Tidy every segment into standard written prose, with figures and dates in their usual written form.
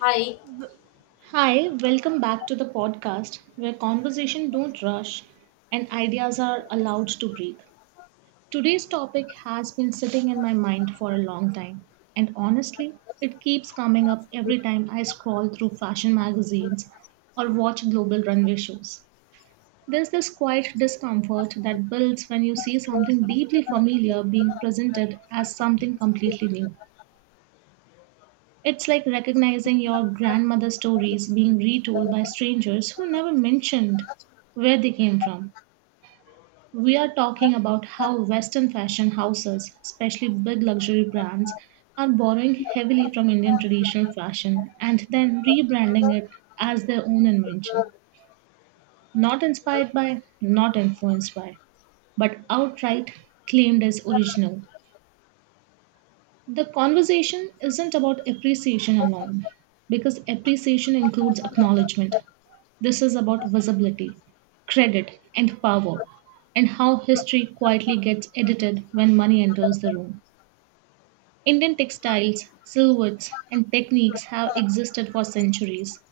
Hi, Hi, welcome back to the podcast where conversation don't rush and ideas are allowed to breathe. Today's topic has been sitting in my mind for a long time and honestly, it keeps coming up every time I scroll through fashion magazines or watch global runway shows. There's this quiet discomfort that builds when you see something deeply familiar being presented as something completely new. It's like recognizing your grandmother's stories being retold by strangers who never mentioned where they came from. We are talking about how Western fashion houses, especially big luxury brands, are borrowing heavily from Indian traditional fashion and then rebranding it as their own invention. Not inspired by, not influenced by, but outright claimed as original. The conversation isn't about appreciation alone, because appreciation includes acknowledgement. This is about visibility, credit, and power, and how history quietly gets edited when money enters the room. Indian textiles, silhouettes, and techniques have existed for centuries.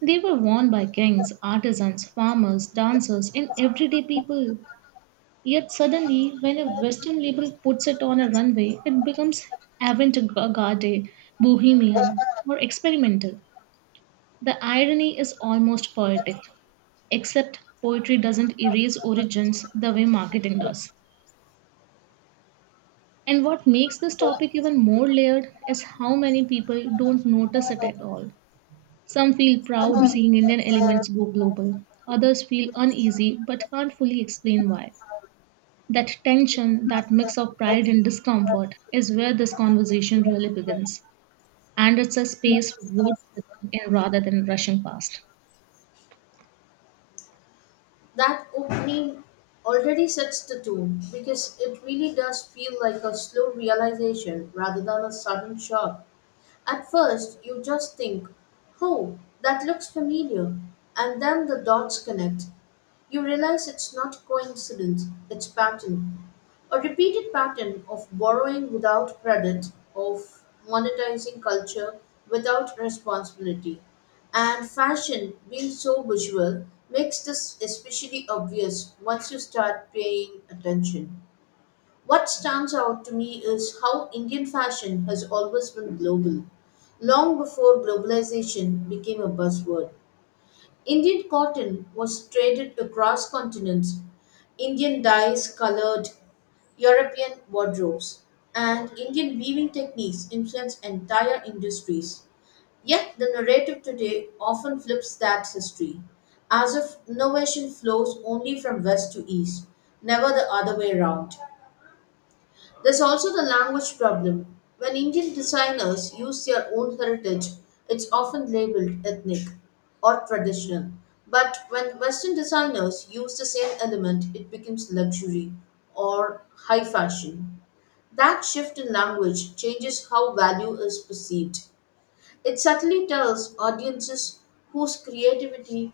They were worn by kings, artisans, farmers, dancers, and everyday people. Yet suddenly, when a Western label puts it on a runway, it becomes avant-garde, bohemian, or experimental. The irony is almost poetic, except poetry doesn't erase origins the way marketing does. And what makes this topic even more layered is how many people don't notice it at all. Some feel proud seeing Indian elements go global, others feel uneasy but can't fully explain why. That tension, that mix of pride and discomfort, is where this conversation really begins. And it's a space worth sitting in rather than rushing past. that opening already sets the tone because it really does feel like a slow realization rather than a sudden shock. At first, you just think, oh, that looks familiar, and then the dots connect. You realize it's not coincidence, it's pattern. A repeated pattern of borrowing without credit, of monetizing culture without responsibility. And fashion, being so visual, makes this especially obvious once you start paying attention. What stands out to me is how Indian fashion has always been global, long before globalization became a buzzword. Indian cotton was traded across continents, Indian dyes colored European wardrobes, and Indian weaving techniques influenced entire industries. Yet the narrative today often flips that history, as if innovation flows only from west to east, never the other way around. There's also the language problem. When Indian designers use their own heritage, it's often labeled ethnic or traditional. But when Western designers use the same element, it becomes luxury or high fashion. That shift in language changes how value is perceived. It subtly tells audiences whose creativity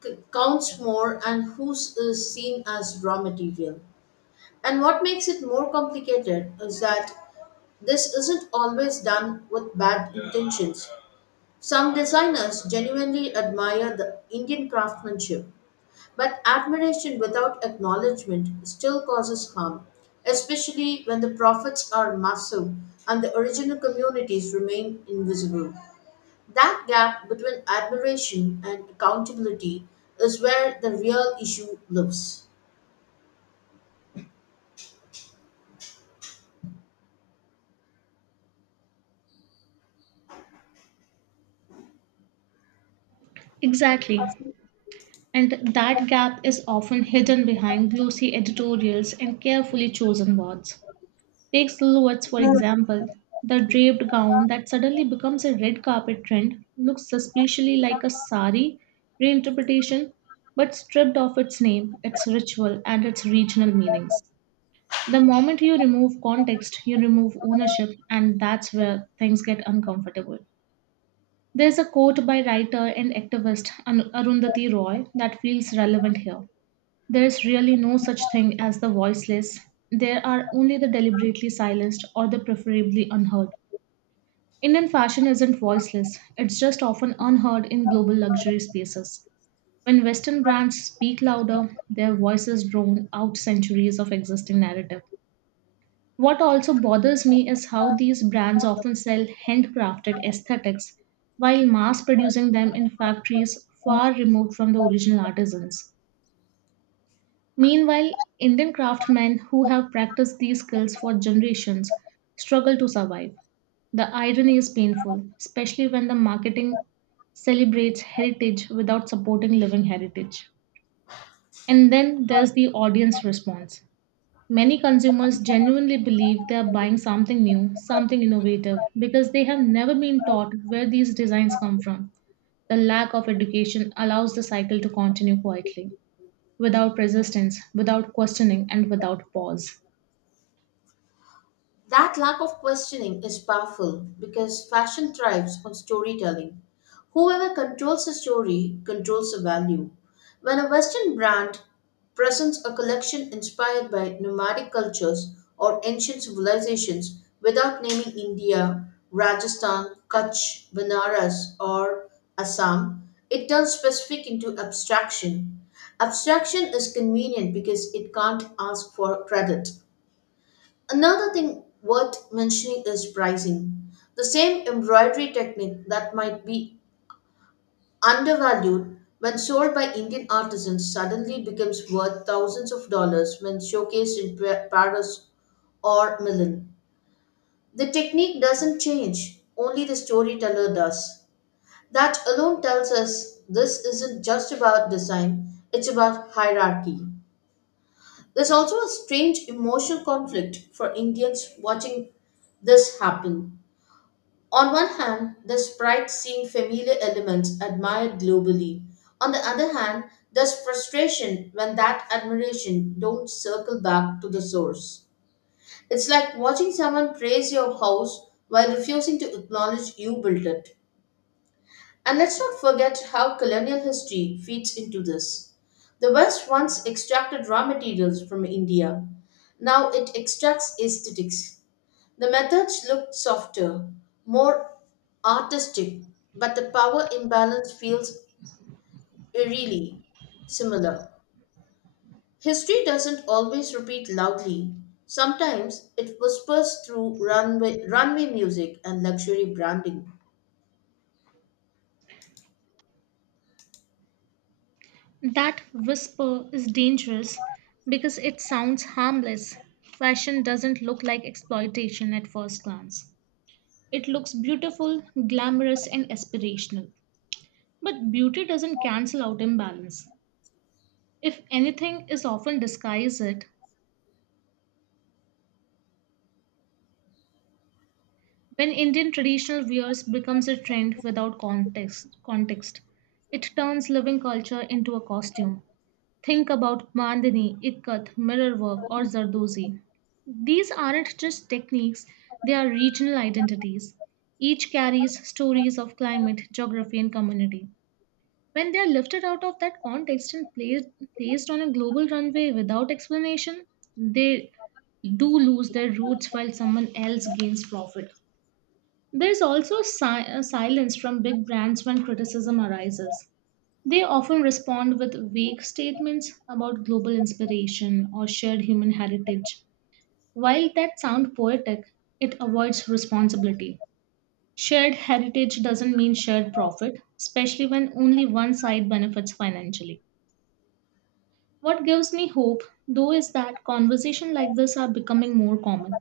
counts more and whose is seen as raw material. And what makes it more complicated is that this isn't always done with bad intentions. Some designers genuinely admire the Indian craftsmanship, but admiration without acknowledgement still causes harm, especially when the profits are massive and the original communities remain invisible. That gap between admiration and accountability is where the real issue lives. Exactly. And that gap is often hidden behind glossy editorials and carefully chosen words. Take silhouettes, for example. The draped gown that suddenly becomes a red carpet trend looks suspiciously like a sari reinterpretation, but stripped of its name, its ritual, and its regional meanings. The moment you remove context, you remove ownership, and that's where things get uncomfortable. There's a quote by writer and activist Arundhati Roy that feels relevant here. There's really no such thing as the voiceless. There are only the deliberately silenced or the preferably unheard. Indian fashion isn't voiceless, it's just often unheard in global luxury spaces. When Western brands speak louder, their voices drone out centuries of existing narrative. What also bothers me is how these brands often sell handcrafted aesthetics while mass producing them in factories far removed from the original artisans. Meanwhile, Indian craftsmen who have practiced these skills for generations struggle to survive. The irony is painful, especially when the marketing celebrates heritage without supporting living heritage. And then there's the audience response. Many consumers genuinely believe they are buying something new, something innovative, because they have never been taught where these designs come from. The lack of education allows the cycle to continue quietly, without resistance, without questioning, and without pause. That lack of questioning is powerful because fashion thrives on storytelling. Whoever controls the story controls the value. When a Western brand presents a collection inspired by nomadic cultures or ancient civilizations without naming India, Rajasthan, Kutch, Banaras, or Assam, it turns specific into abstraction. Abstraction is convenient because it can't ask for credit. Another thing worth mentioning is pricing. The same embroidery technique that might be undervalued when sold by Indian artisans suddenly becomes worth thousands of dollars when showcased in Paris or Milan. The technique doesn't change, only the storyteller does. That alone tells us this isn't just about design, it's about hierarchy. There's also a strange emotional conflict for Indians watching this happen. On one hand, the sprites seem familiar elements admired globally. On the other hand, there's frustration when that admiration don't circle back to the source. It's like watching someone praise your house while refusing to acknowledge you built it. And let's not forget how colonial history feeds into this. The West once extracted raw materials from India. Now it extracts aesthetics. The methods look softer, more artistic, but the power imbalance feels eerily similar. History doesn't always repeat loudly. Sometimes it whispers through runway music and luxury branding. That whisper is dangerous because it sounds harmless. Fashion doesn't look like exploitation at first glance. It looks beautiful, glamorous, and aspirational. But beauty doesn't cancel out imbalance. If anything is often disguised it, when Indian traditional wears becomes a trend without context, it turns living culture into a costume. Think about Mandini, Ikkat, mirror work, or Zardozi. These aren't just techniques, they are regional identities. Each carries stories of climate, geography, and community. When they are lifted out of that context and placed on a global runway without explanation, they do lose their roots while someone else gains profit. There's also silence from big brands when criticism arises. They often respond with vague statements about global inspiration or shared human heritage. While that sounds poetic, it avoids responsibility. Shared heritage doesn't mean shared profit, especially when only one side benefits financially. What gives me hope, though, is that conversations like this are becoming more common.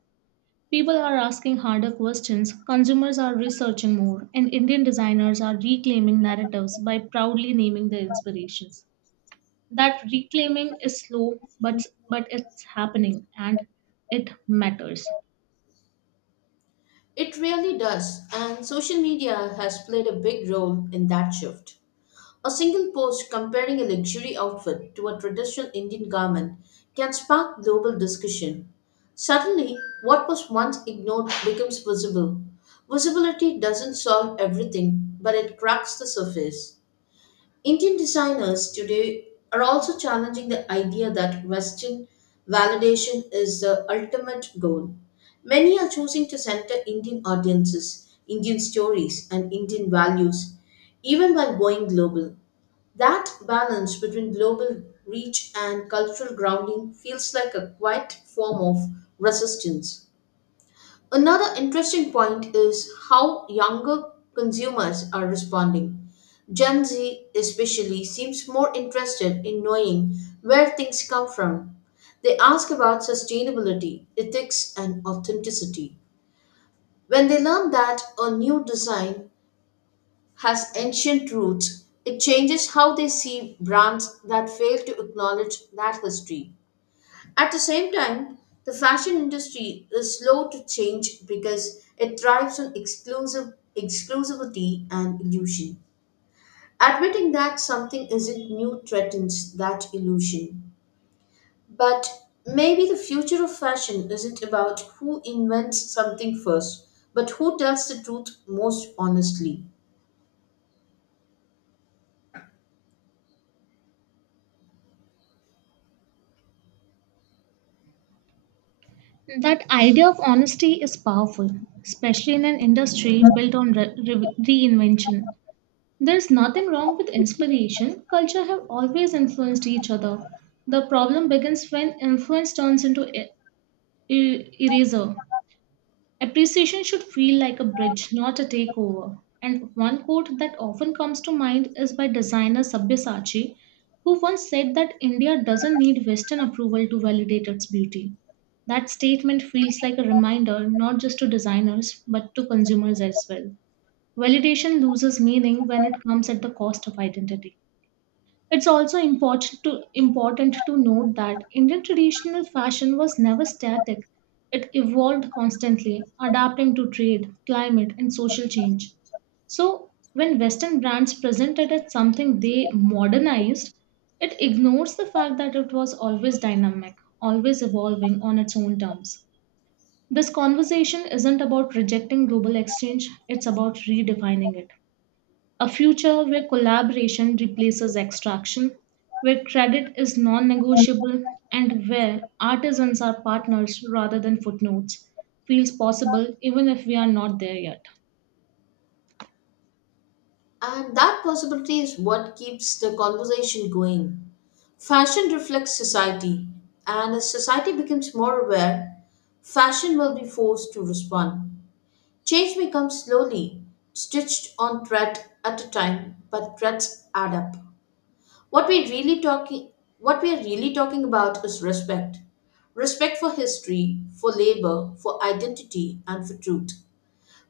People are asking harder questions, consumers are researching more, and Indian designers are reclaiming narratives by proudly naming their inspirations. That reclaiming is slow, but it's happening and it matters. It really does, and social media has played a big role in that shift. A single post comparing a luxury outfit to a traditional Indian garment can spark global discussion. Suddenly, what was once ignored becomes visible. Visibility doesn't solve everything, but it cracks the surface. Indian designers today are also challenging the idea that Western validation is the ultimate goal. Many are choosing to center Indian audiences, Indian stories, and Indian values, even while going global. That balance between global reach and cultural grounding feels like a quiet form of resistance. Another interesting point is how younger consumers are responding. Gen Z, especially, seems more interested in knowing where things come from. They ask about sustainability, ethics, and authenticity. When they learn that a new design has ancient roots, it changes how they see brands that fail to acknowledge that history. At the same time, the fashion industry is slow to change because it thrives on exclusive exclusivity and illusion. Admitting that something isn't new threatens that illusion. But maybe the future of fashion isn't about who invents something first, but who tells the truth most honestly. That idea of honesty is powerful, especially in an industry built on reinvention. There's nothing wrong with inspiration. Culture have always influenced each other. The problem begins when influence turns into eraser. Appreciation should feel like a bridge, not a takeover. And one quote that often comes to mind is by designer Sabyasachi, who once said that India doesn't need Western approval to validate its beauty. That statement feels like a reminder not just to designers but to consumers as well. Validation loses meaning when it comes at the cost of identity. It's also important to note that Indian traditional fashion was never static. It evolved constantly, adapting to trade, climate, and social change. So, when Western brands present it as something they modernized, it ignores the fact that it was always dynamic, always evolving on its own terms. This conversation isn't about rejecting global exchange, it's about redefining it. A future where collaboration replaces extraction, where credit is non negotiable, and where artisans are partners rather than footnotes feels possible even if we are not there yet. And that possibility is what keeps the conversation going. Fashion reflects society, and as society becomes more aware, fashion will be forced to respond. Change may come slowly, stitched on thread at a time, but threads add up. What we're really talking what we are really talking about is respect. Respect for history, for labor, for identity, and for truth.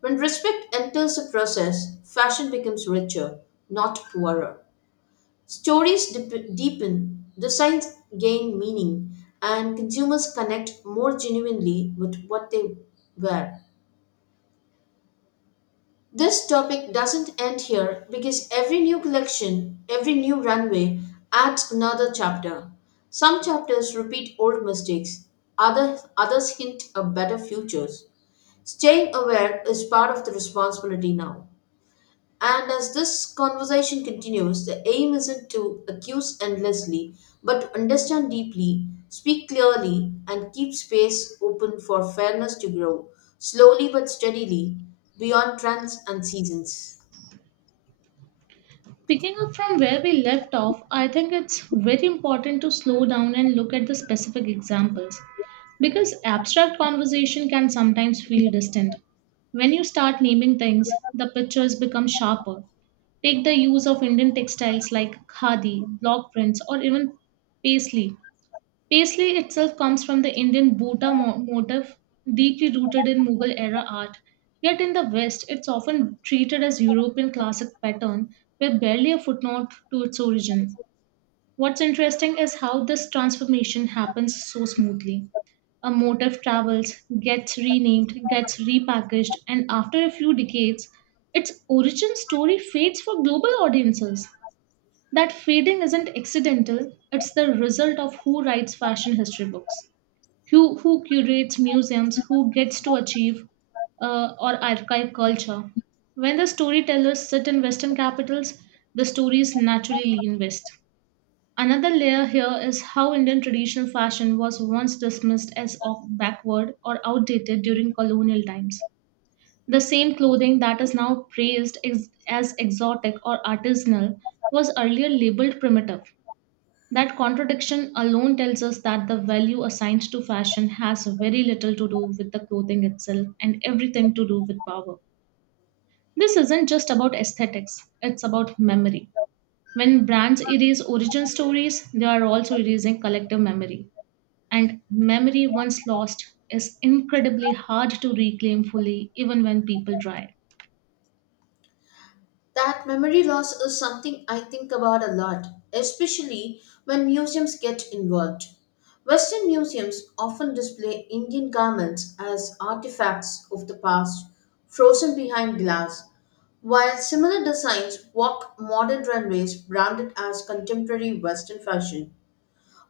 When respect enters the process, fashion becomes richer, not poorer. Stories deepen, designs gain meaning, and consumers connect more genuinely with what they wear. This topic doesn't end here because every new collection, every new runway adds another chapter. Some chapters repeat old mistakes, others hint at better futures. Staying aware is part of the responsibility now. And as this conversation continues, the aim isn't to accuse endlessly, but to understand deeply, speak clearly, and keep space open for fairness to grow, slowly but steadily, beyond trends and seasons. Picking up from where we left off, I think it's very important to slow down and look at the specific examples because abstract conversation can sometimes feel distant. When you start naming things, the pictures become sharper, Take the use of Indian textiles like khadi, block prints, or even paisley. Paisley itself comes from the Indian Bota motif, deeply rooted in Mughal era art. Yet in the West, it's often treated as European classic pattern with barely a footnote to its origin. What's interesting is how this transformation happens so smoothly. A motif travels, gets renamed, gets repackaged, and after a few decades, its origin story fades for global audiences. That fading isn't accidental, it's the result of who writes fashion history books, who curates museums, who gets to achieve or archive culture. When the storytellers sit in Western capitals, the stories naturally lean west. Another layer here is how Indian traditional fashion was once dismissed as backward or outdated during colonial times. The same clothing that is now praised as exotic or artisanal was earlier labeled primitive. That contradiction alone tells us that the value assigned to fashion has very little to do with the clothing itself and everything to do with power. This isn't just about aesthetics, it's about memory. When brands erase origin stories, they are also erasing collective memory. And memory, once lost, is incredibly hard to reclaim fully, even when people try. That memory loss is something I think about a lot, especially when museums get involved. Western museums often display Indian garments as artifacts of the past, frozen behind glass, while similar designs walk modern runways branded as contemporary Western fashion.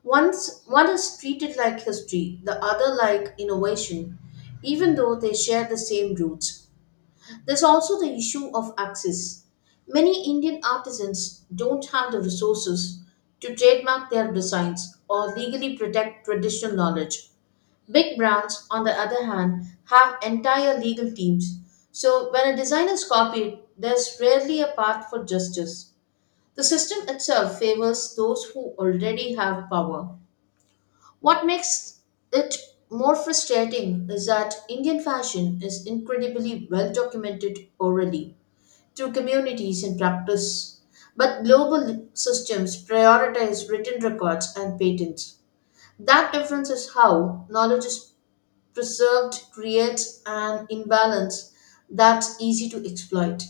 Once one is treated like history, the other like innovation, even though they share the same roots. There's also the issue of access. Many Indian artisans don't have the resources to trademark their designs or legally protect traditional knowledge. Big brands, on the other hand, have entire legal teams. So when a design is copied, there's rarely a path for justice. The system itself favors those who already have power. What makes it more frustrating is that Indian fashion is incredibly well documented orally to communities in practice. But global systems prioritize written records and patents. That difference is how knowledge is preserved, creates an imbalance that's easy to exploit.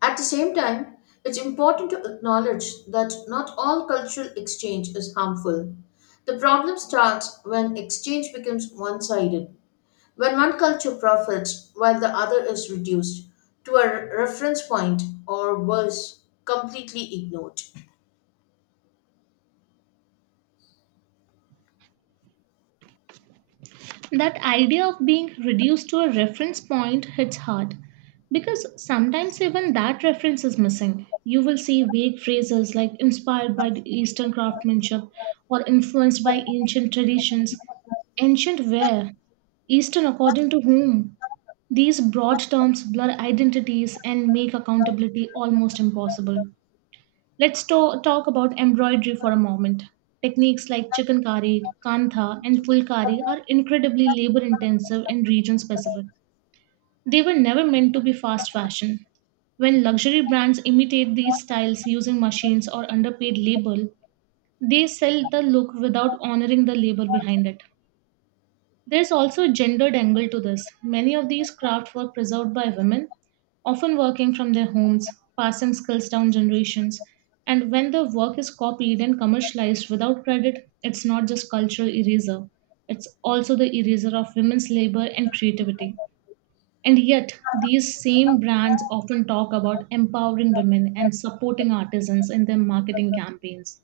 At the same time, it's important to acknowledge that not all cultural exchange is harmful. The problem starts when exchange becomes one sided. When one culture profits while the other is reduced to a reference point or worse, completely ignored. That idea of being reduced to a reference point hits hard because sometimes even that reference is missing. You will see vague phrases like inspired by the Eastern craftsmanship or influenced by ancient traditions. Ancient where? Eastern according to whom? These broad terms blur identities and make accountability almost impossible. Let's talk about embroidery for a moment. Techniques like chikankari, kantha, and fulkari are incredibly labor intensive and region specific. They were never meant to be fast fashion. When luxury brands imitate these styles using machines or underpaid labor, they sell the look without honoring the labor behind it. There's also a gendered angle to this. Many of these crafts were preserved by women, often working from their homes, passing skills down generations. And when the work is copied and commercialized without credit, it's not just cultural eraser, it's also the eraser of women's labor and creativity. And yet, these same brands often talk about empowering women and supporting artisans in their marketing campaigns.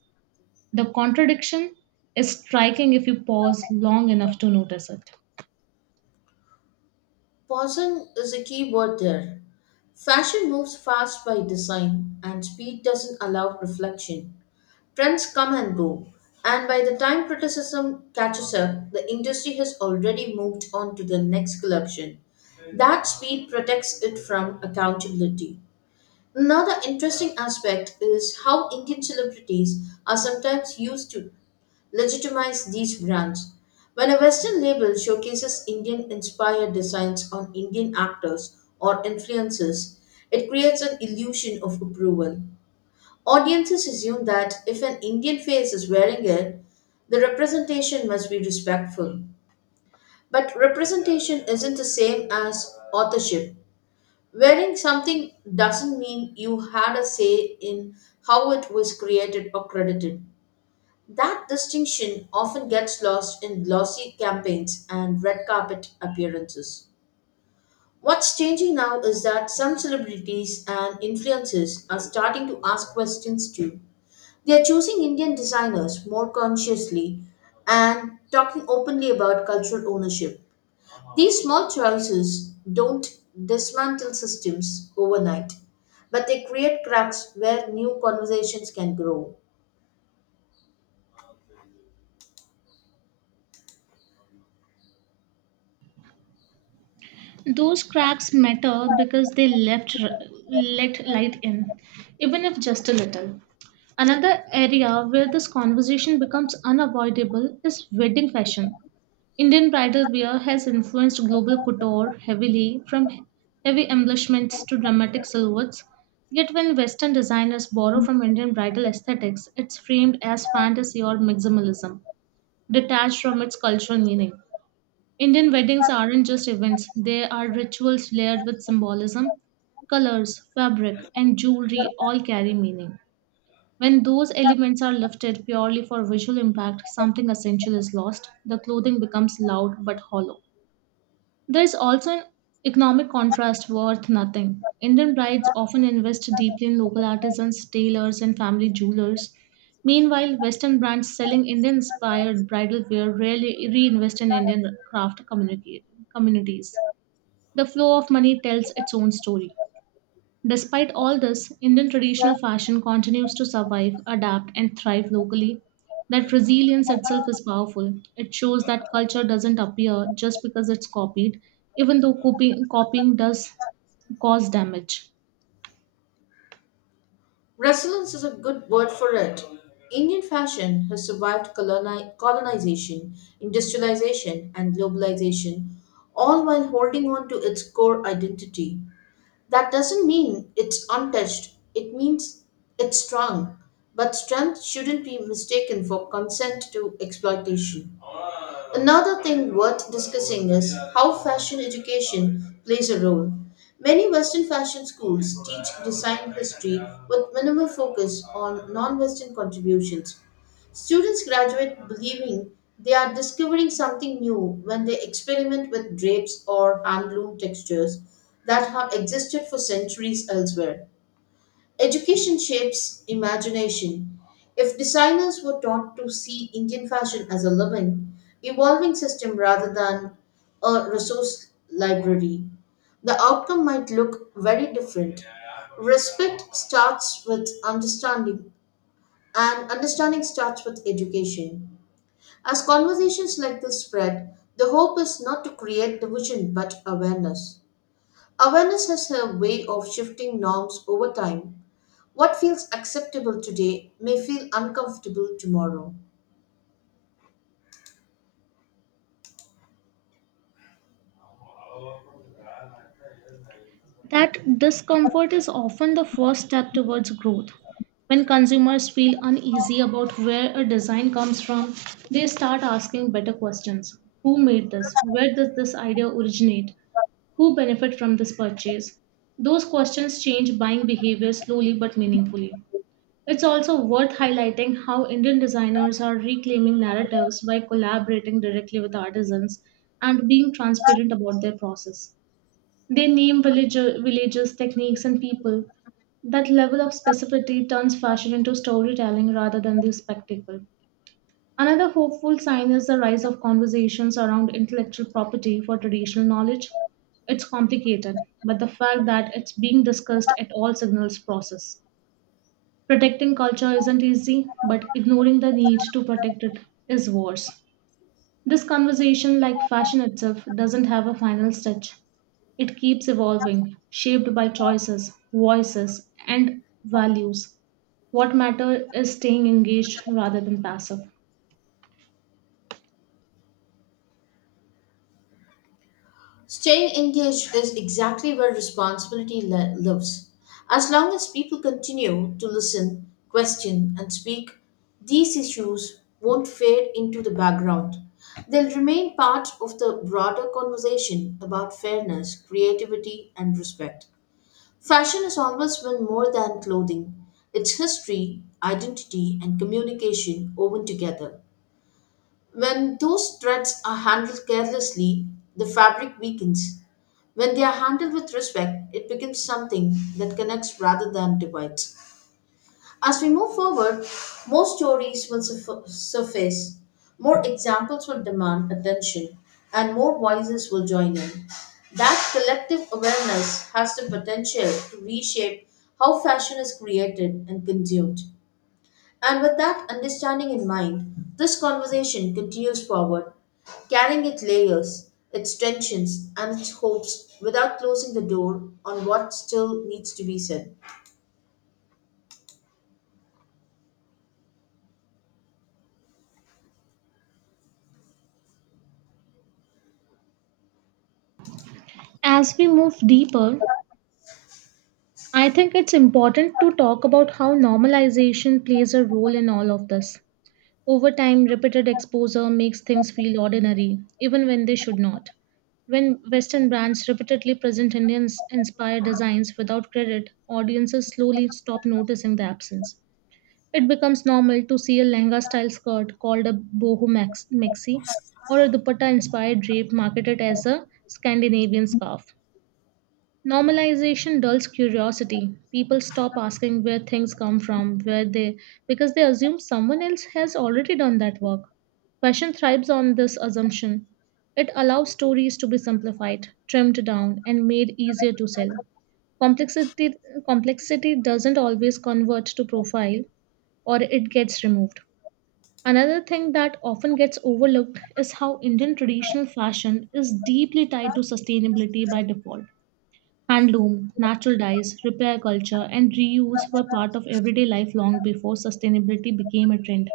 The contradiction is striking if you pause long enough to notice it. Pausing is a key word there. Fashion moves fast by design, and speed doesn't allow reflection. Trends come and go, and by the time criticism catches up, the industry has already moved on to the next collection. That speed protects it from accountability. Another interesting aspect is how Indian celebrities are sometimes used to legitimize these brands. When a Western label showcases Indian inspired designs on Indian actors or influencers, it creates an illusion of approval. Audiences assume that if an Indian face is wearing it, the representation must be respectful. But representation isn't the same as authorship. Wearing something doesn't mean you had a say in how it was created or credited. That distinction often gets lost in glossy campaigns and red carpet appearances. What's changing now is that some celebrities and influencers are starting to ask questions too. They are choosing Indian designers more consciously and talking openly about cultural ownership. These small choices don't dismantle systems overnight, but they create cracks where new conversations can grow. Those cracks matter because they let light in, even if just a little. Another area where this conversation becomes unavoidable is wedding fashion. Indian bridal wear has influenced global couture heavily, from heavy embellishments to dramatic silhouettes. Yet, when Western designers borrow from Indian bridal aesthetics, it's framed as fantasy or maximalism, detached from its cultural meaning. Indian weddings aren't just events, they are rituals layered with symbolism. Colors, fabric, and jewelry all carry meaning. When those elements are lifted purely for visual impact, something essential is lost. The clothing becomes loud but hollow. There's also an economic contrast worth nothing. Indian brides often invest deeply in local artisans, tailors, and family jewelers. Meanwhile, Western brands selling Indian inspired bridal wear rarely reinvest in Indian craft communities. The flow of money tells its own story. Despite all this, Indian traditional fashion continues to survive, adapt, and thrive locally. That resilience itself is powerful. It shows that culture doesn't appear just because it's copied, even though copying does cause damage. Resilience is a good word for it. Indian fashion has survived colonization, industrialization, and globalization, all while holding on to its core identity. That doesn't mean it's untouched, it means it's strong. But strength shouldn't be mistaken for consent to exploitation. Another thing worth discussing is how fashion education plays a role. Many Western fashion schools teach design history with minimal focus on non Western contributions. Students graduate believing they are discovering something new when they experiment with drapes or handloom textures that have existed for centuries elsewhere. Education shapes imagination. If designers were taught to see Indian fashion as a living, evolving system rather than a resource library, the outcome might look very different. Respect starts with understanding, and understanding starts with education. As conversations like this spread, the hope is not to create division but awareness. Awareness has a way of shifting norms over time what feels acceptable today may feel uncomfortable tomorrow. That discomfort is often the first step towards growth. When consumers feel uneasy about where a design comes from, they start asking better questions. Who made this? Where does this idea originate? Who benefit from this purchase? Those questions change buying behavior slowly but meaningfully. It's also worth highlighting how Indian designers are reclaiming narratives by collaborating directly with artisans and being transparent about their process. They name villages, techniques, and people. That level of specificity turns fashion into storytelling rather than the spectacle. Another hopeful sign is the rise of conversations around intellectual property for traditional knowledge. It's complicated, but the fact that it's being discussed at all signals process. Protecting culture isn't easy, but ignoring the need to protect it is worse. This conversation, like fashion itself, doesn't have a final stitch. It keeps evolving, shaped by choices, voices, and values. What matters is staying engaged rather than passive. Staying engaged is exactly where responsibility lives. As long as people continue to listen, question, and speak, these issues won't fade into the background. They'll remain part of the broader conversation about fairness, creativity, and respect. Fashion has always been more than clothing, it's history, identity, and communication woven together. When those threads are handled carelessly, the fabric weakens. When they are handled with respect, it becomes something that connects rather than divides. As we move forward, more stories will surface, more examples will demand attention, and more voices will join in. That collective awareness has the potential to reshape how fashion is created and consumed. And with that understanding in mind, this conversation continues forward, carrying its layers, its tensions, and its hopes without closing the door on what still needs to be said. As we move deeper, I think it's important to talk about how normalization plays a role in all of this. Over time, repeated exposure makes things feel ordinary, even when they should not. When Western brands repeatedly present Indian inspired designs without credit, audiences slowly stop noticing the absence. It becomes normal to see a Lehenga style skirt called a maxi or a dupatta inspired drape marketed as a Scandinavian scarf. Normalization dulls curiosity. People stop asking where things come from, where they because they assume someone else has already done that work. Fashion thrives on this assumption. It allows stories to be simplified, trimmed down, and made easier to sell. Complexity complexity doesn't always convert to profile or it gets removed. Another thing that often gets overlooked is how Indian traditional fashion is deeply tied to sustainability by default. Handloom, natural dyes, repair culture, and reuse were part of everyday life long before sustainability became a trend.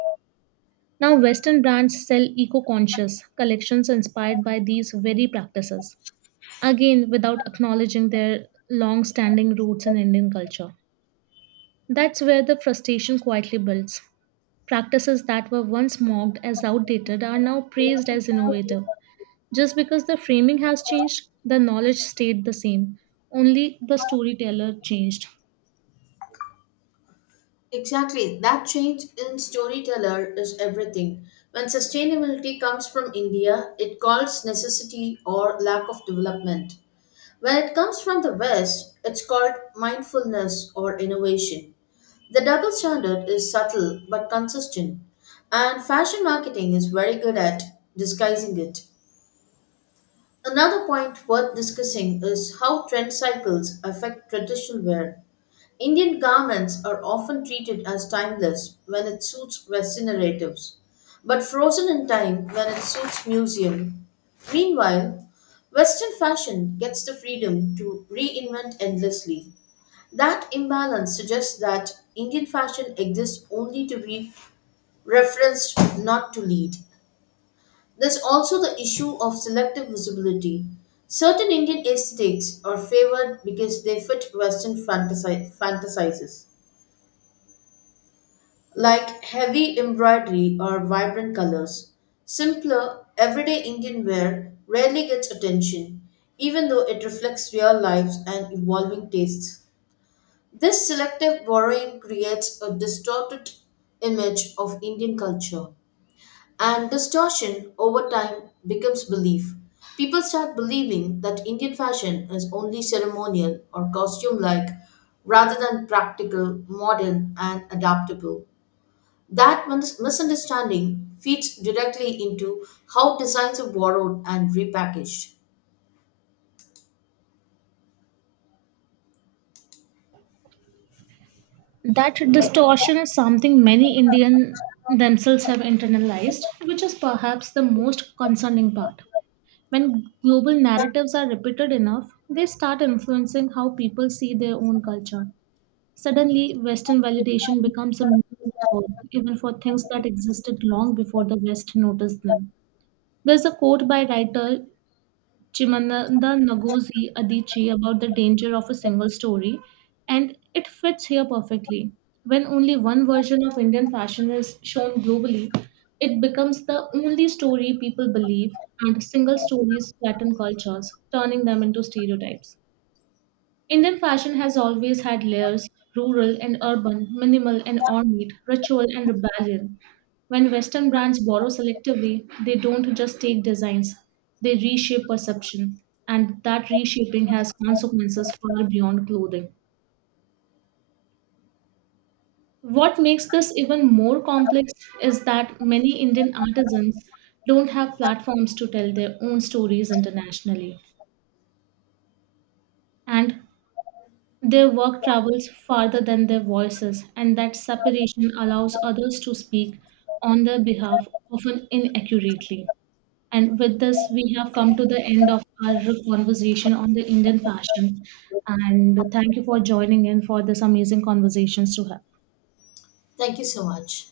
Now, Western brands sell eco conscious collections inspired by these very practices, again, without acknowledging their long standing roots in Indian culture. That's where the frustration quietly builds. Practices that were once mocked as outdated are now praised as innovative. Just because the framing has changed, the knowledge stayed the same, only the storyteller changed. Exactly, that change in storyteller is everything. When sustainability comes from India, it calls necessity or lack of development. When it comes from the West, it's called mindfulness or innovation. The double standard is subtle but consistent, and fashion marketing is very good at disguising it. Another point worth discussing is how trend cycles affect traditional wear. Indian garments are often treated as timeless when it suits Western narratives, but frozen in time when it suits museum. Meanwhile, Western fashion gets the freedom to reinvent endlessly. That imbalance suggests that Indian fashion exists only to be referenced, not to lead. There's also the issue of selective visibility. Certain Indian aesthetics are favored because they fit Western fantasizes, like heavy embroidery or vibrant colors. Simpler, everyday Indian wear rarely gets attention, even though it reflects real lives and evolving tastes. This selective borrowing creates a distorted image of Indian culture. And distortion over time becomes belief. People start believing that Indian fashion is only ceremonial or costume like rather than practical, modern, and adaptable. That misunderstanding feeds directly into how designs are borrowed and repackaged. That distortion is something many Indian themselves have internalized, which is perhaps the most concerning part. When global narratives are repeated enough, they start influencing how people see their own culture. Suddenly, Western validation becomes a metaphor, even for things that existed long before the West noticed them. There's a quote by writer Chimamanda Ngozi Adichie about the danger of a single story, and it fits here perfectly. When only one version of Indian fashion is shown globally, it becomes the only story people believe, and single stories flatten cultures, turning them into stereotypes. Indian fashion has always had layers rural and urban, minimal and ornate, ritual and rebellion. When Western brands borrow selectively, they don't just take designs, they reshape perception. And that reshaping has consequences far beyond clothing. What makes this even more complex is that many Indian artisans don't have platforms to tell their own stories internationally. And their work travels farther than their voices, and that separation allows others to speak on their behalf, often inaccurately. And with this, we have come to the end of our conversation on the Indian fashion. And thank you for joining in for this amazing conversations to have. Thank you so much.